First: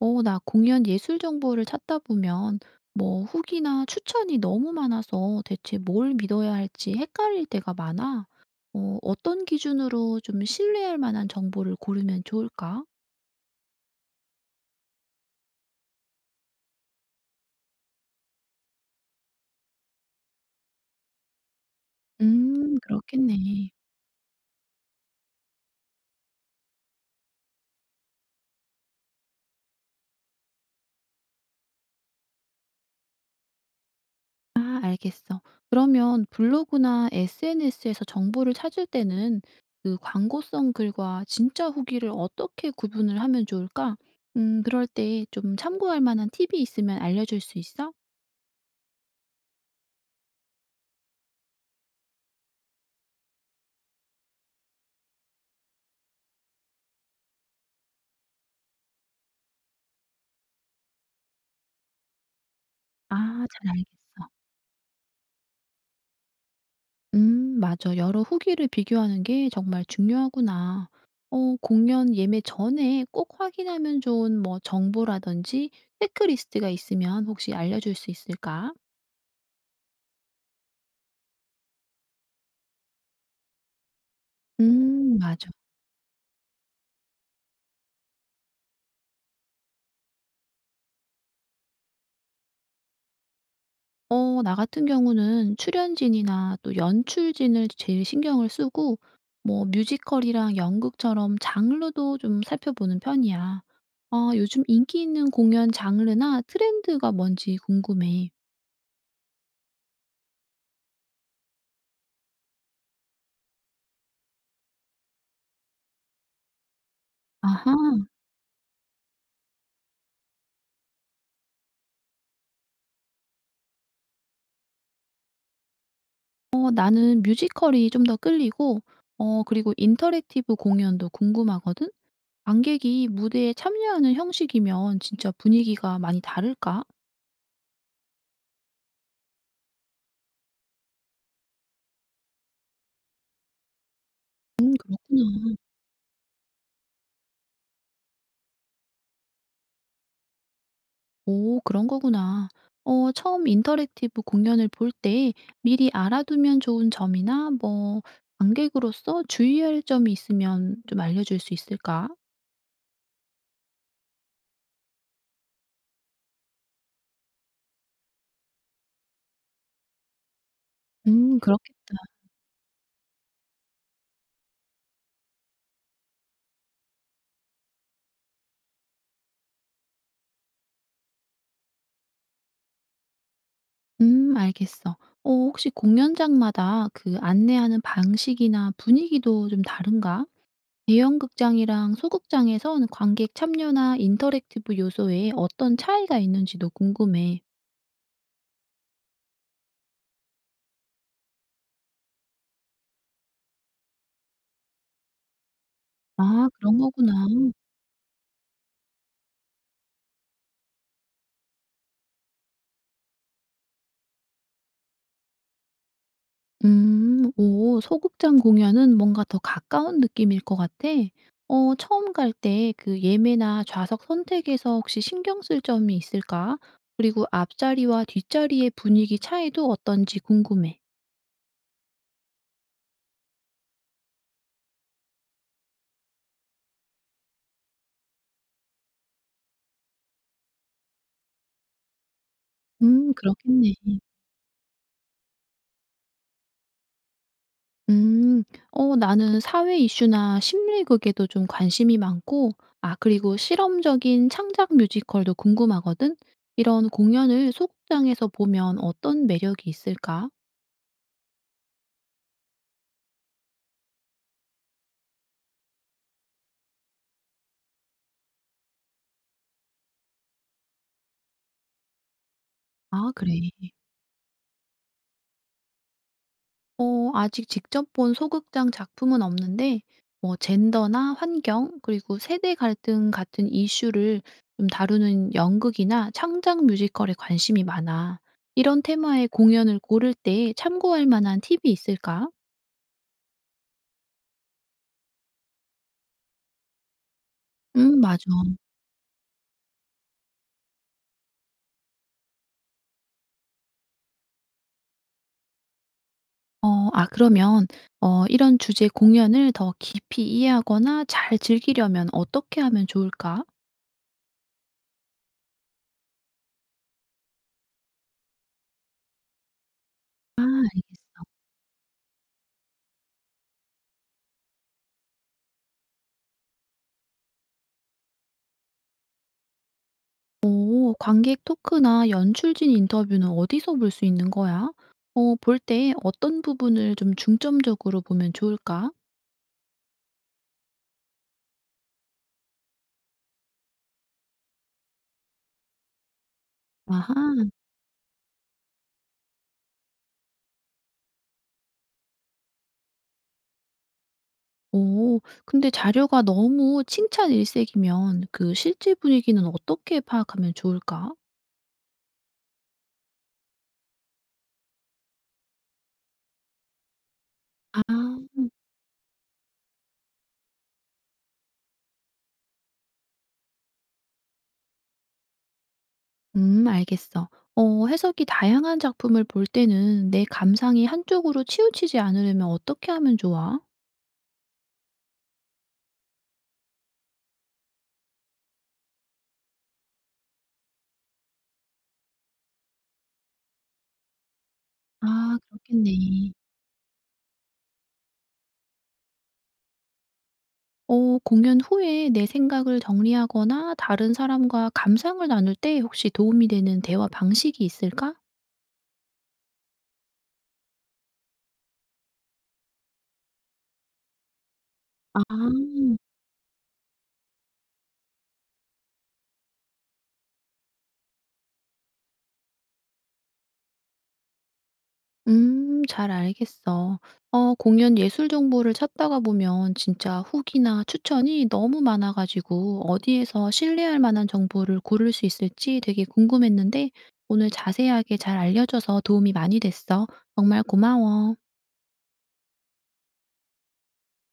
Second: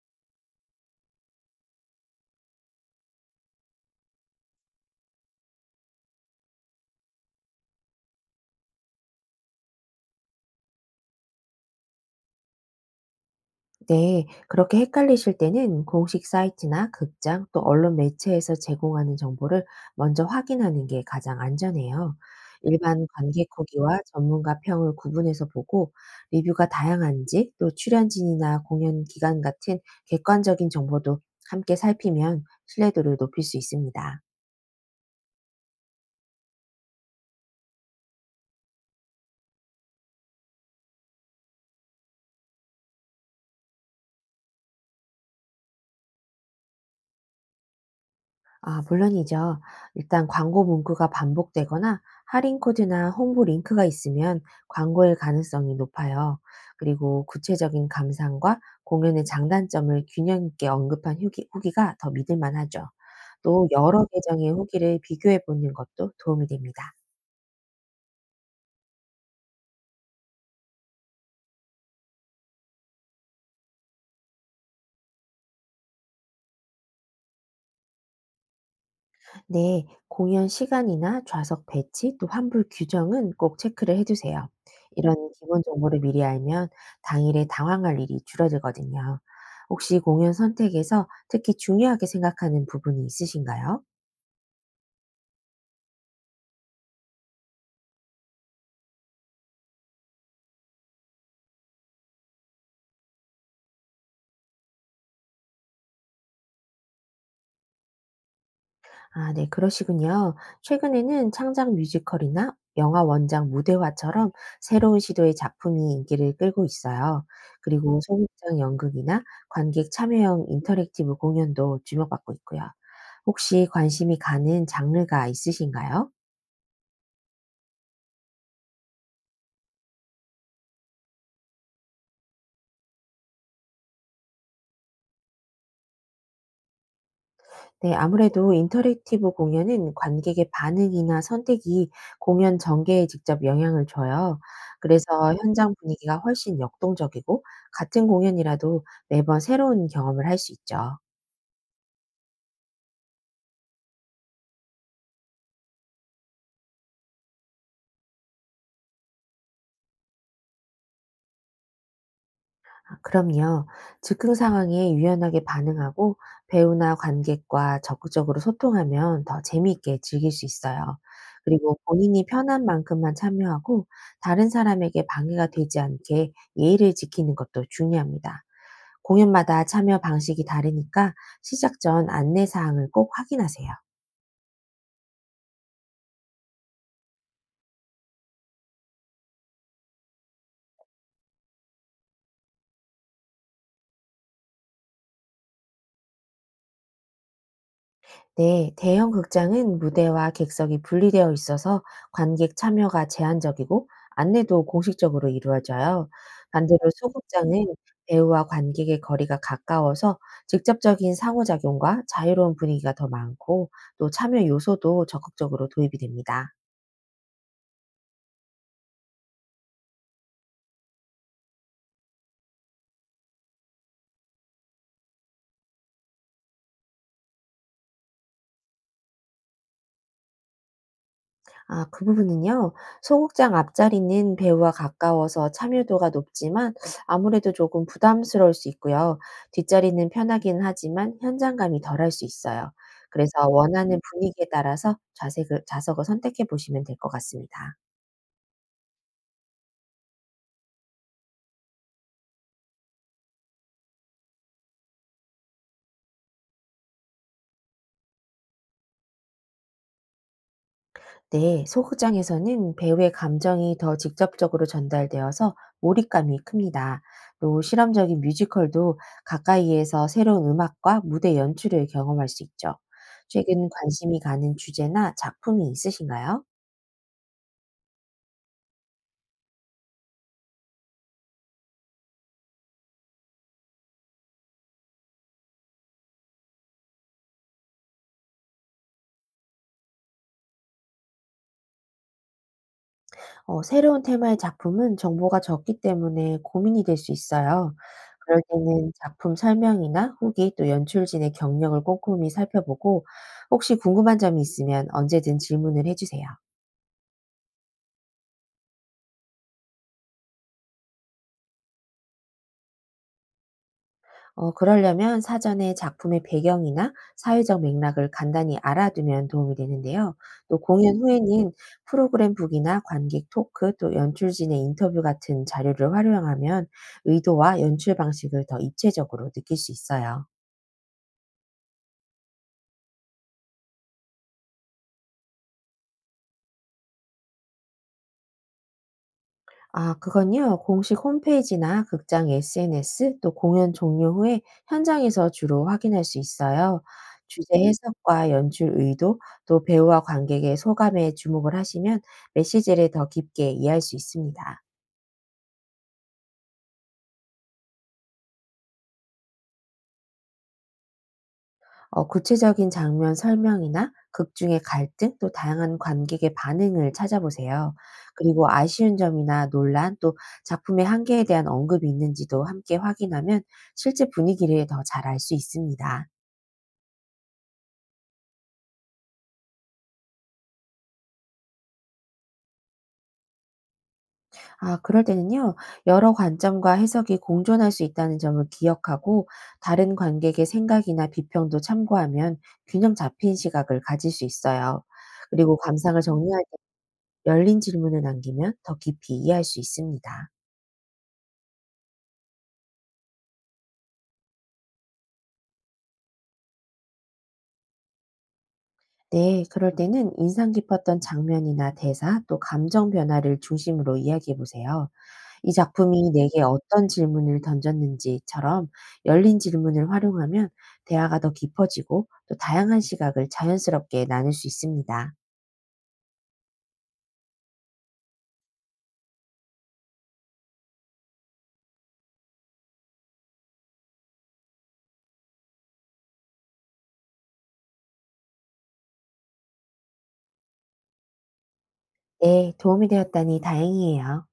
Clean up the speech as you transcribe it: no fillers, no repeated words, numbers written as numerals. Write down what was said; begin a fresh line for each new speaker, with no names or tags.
나 공연 예술 정보를 찾다 보면 뭐 후기나 추천이 너무 많아서 대체 뭘 믿어야 할지 헷갈릴 때가 많아. 어떤 기준으로 좀 신뢰할 만한 정보를 고르면 좋을까?
네, 그렇게 헷갈리실 때는 공식 사이트나 극장 또 언론 매체에서 제공하는 정보를 먼저 확인하는 게 가장 안전해요. 일반 관객
그렇겠네.
후기와 전문가 평을 구분해서 보고 리뷰가 다양한지 또 출연진이나 공연 기간 같은 객관적인 정보도 함께 살피면 신뢰도를 높일 수 있습니다.
아, 알겠어. 그러면 블로그나 SNS에서 정보를 찾을 때는 그 광고성 글과 진짜 후기를 어떻게 구분을 하면 좋을까? 그럴 때 좀 참고할 만한 팁이 있으면 알려줄 수 있어?
아, 물론이죠. 일단 광고 문구가 반복되거나 할인 코드나 홍보 링크가 있으면 광고일 가능성이 높아요. 그리고 구체적인 감상과 공연의 장단점을 균형 있게 언급한 후기가 더 믿을 만하죠.
아,
또
잘 알겠어.
여러 계정의 후기를 비교해 보는 것도 도움이 됩니다.
맞아. 여러 후기를 비교하는 게 정말 중요하구나. 공연 예매 전에 꼭 확인하면 좋은 뭐 정보라든지 체크리스트가 있으면 혹시 알려줄 수 있을까?
네, 공연 시간이나 좌석 배치 또 환불 규정은 꼭 체크를 해두세요. 이런
맞아.
기본 정보를 미리 알면 당일에 당황할 일이 줄어들거든요. 혹시 공연 선택에서 특히 중요하게 생각하는 부분이 있으신가요?
나 같은 경우는 출연진이나 또 연출진을 제일 신경을 쓰고 뭐 뮤지컬이랑 연극처럼 장르도 좀 살펴보는 편이야. 아, 요즘 인기 있는 공연 장르나 트렌드가 뭔지 궁금해.
아, 네, 그러시군요. 최근에는 창작 뮤지컬이나 영화 원작 무대화처럼 새로운 시도의 작품이 인기를 끌고 있어요. 그리고
아하.
소극장 연극이나 관객 참여형 인터랙티브 공연도 주목받고 있고요. 혹시 관심이 가는 장르가 있으신가요?
나는 뮤지컬이 좀 더 끌리고 그리고 인터랙티브 공연도 궁금하거든. 관객이 무대에 참여하는 형식이면 진짜 분위기가 많이 다를까?
네, 아무래도 인터랙티브 공연은 관객의 반응이나 선택이 공연 전개에 직접 영향을 줘요.
음,
그래서
그렇구나.
현장 분위기가 훨씬 역동적이고 같은 공연이라도 매번 새로운 경험을 할 수 있죠. 아,
오, 그런 거구나. 처음 인터랙티브 공연을 볼 때 미리 알아두면 좋은 점이나 뭐 관객으로서 주의할 점이 있으면 좀 알려줄 수 있을까?
그럼요. 즉흥 상황에 유연하게 반응하고 배우나 관객과 적극적으로 소통하면 더 재미있게 즐길 수 있어요.
음,
그리고
그렇겠다.
본인이 편한 만큼만 참여하고 다른 사람에게 방해가 되지 않게 예의를 지키는 것도 중요합니다. 공연마다 참여 방식이 다르니까 시작 전 안내 사항을 꼭 확인하세요.
음, 알겠어. 혹시 공연장마다 그 안내하는 방식이나 분위기도 좀 다른가? 대형 극장이랑 소극장에선 관객 참여나 인터랙티브 요소에 어떤 차이가 있는지도 궁금해.
네, 대형 극장은 무대와 객석이 분리되어 있어서 관객 참여가 제한적이고 안내도 공식적으로 이루어져요.
아, 그런
반대로
거구나.
소극장은 배우와 관객의 거리가 가까워서 직접적인 상호작용과 자유로운 분위기가 더 많고 또 참여 요소도 적극적으로 도입이 됩니다.
오, 소극장 공연은 뭔가 더 가까운 느낌일 것 같아. 처음 갈 때 그 예매나 좌석 선택에서 혹시 신경 쓸 점이 있을까? 그리고 앞자리와 뒷자리의 분위기 차이도 어떤지 궁금해.
아, 그 부분은요. 소극장 앞자리는 배우와 가까워서 참여도가 높지만 아무래도 조금 부담스러울 수 있고요. 뒷자리는 편하긴 하지만 현장감이 덜할 수 있어요. 그래서
그렇겠네.
원하는 분위기에 따라서 좌색을 좌석을 선택해 보시면 될 것 같습니다.
음. 나는 사회 이슈나 심리극에도 좀 관심이 많고 아, 그리고 실험적인 창작 뮤지컬도 궁금하거든. 이런 공연을 소극장에서 보면 어떤 매력이 있을까?
네, 소극장에서는 배우의 감정이 더 직접적으로 전달되어서 몰입감이 큽니다. 또 실험적인 뮤지컬도 가까이에서 새로운 음악과 무대 연출을 경험할 수 있죠.
아, 그래.
최근 관심이 가는 주제나 작품이 있으신가요?
아직 직접 본 소극장 작품은 없는데 뭐 젠더나 환경 그리고 세대 갈등 같은 이슈를 좀 다루는 연극이나 창작 뮤지컬에 관심이 많아. 이런 테마의 공연을 고를 때 참고할 만한 팁이 있을까?
어, 새로운 테마의 작품은 정보가 적기 때문에 고민이 될 수 있어요.
음, 맞아.
그럴 때는 작품 설명이나 후기 또 연출진의 경력을 꼼꼼히 살펴보고 혹시 궁금한 점이 있으면 언제든 질문을 해주세요.
그러면 이런 주제 공연을 더 깊이 이해하거나 잘 즐기려면 어떻게 하면 좋을까?
어, 그러려면 사전에 작품의 배경이나 사회적 맥락을 간단히 알아두면 도움이 되는데요.
아,
또 공연
알겠어.
후에는 프로그램 북이나 관객 토크, 또 연출진의 인터뷰 같은 자료를 활용하면 의도와 연출 방식을 더 입체적으로 느낄 수 있어요.
오, 관객 토크나 연출진 인터뷰는 어디서 볼 수 있는 거야? 볼 때 어떤 부분을 좀 중점적으로 보면 좋을까?
아, 그건요. 공식 홈페이지나 극장 SNS 또 공연 종료 후에 현장에서 주로 확인할 수 있어요.
아하.
주제 해석과 연출 의도 또 배우와 관객의 소감에 주목을 하시면 메시지를 더 깊게 이해할 수 있습니다.
오, 근데 자료가 너무 칭찬 일색이면 그 실제 분위기는 어떻게 파악하면 좋을까?
어, 구체적인 장면 설명이나 극 중의 갈등 또 다양한 관객의 반응을 찾아보세요.
아.
그리고 아쉬운 점이나 논란 또 작품의 한계에 대한 언급이 있는지도 함께 확인하면 실제 분위기를 더 잘 알 수 있습니다.
알겠어. 해석이 다양한 작품을 볼 때는 내 감상이 한쪽으로 치우치지 않으려면 어떻게 하면 좋아?
아, 그럴 때는요. 여러 관점과 해석이 공존할 수 있다는 점을 기억하고 다른 관객의 생각이나 비평도 참고하면 균형 잡힌 시각을 가질 수 있어요.
아,
그리고 감상을
그렇겠네.
정리할 때 열린 질문을 남기면 더 깊이 이해할 수 있습니다.
공연 후에 내 생각을 정리하거나 다른 사람과 감상을 나눌 때 혹시 도움이 되는 대화 방식이 있을까?
네, 그럴 때는 인상 깊었던 장면이나 대사, 또 감정 변화를 중심으로 이야기해 보세요.
아,
이 작품이 내게 어떤 질문을 던졌는지처럼 열린 질문을 활용하면 대화가 더 깊어지고 또 다양한 시각을 자연스럽게 나눌 수 있습니다.
잘 알겠어. 공연 예술 정보를 찾다가 보면 진짜 후기나 추천이 너무 많아가지고 어디에서 신뢰할 만한 정보를 고를 수 있을지 되게 궁금했는데 오늘 자세하게 잘 알려줘서 도움이 많이 됐어. 정말 고마워.
네, 도움이 되었다니 다행이에요.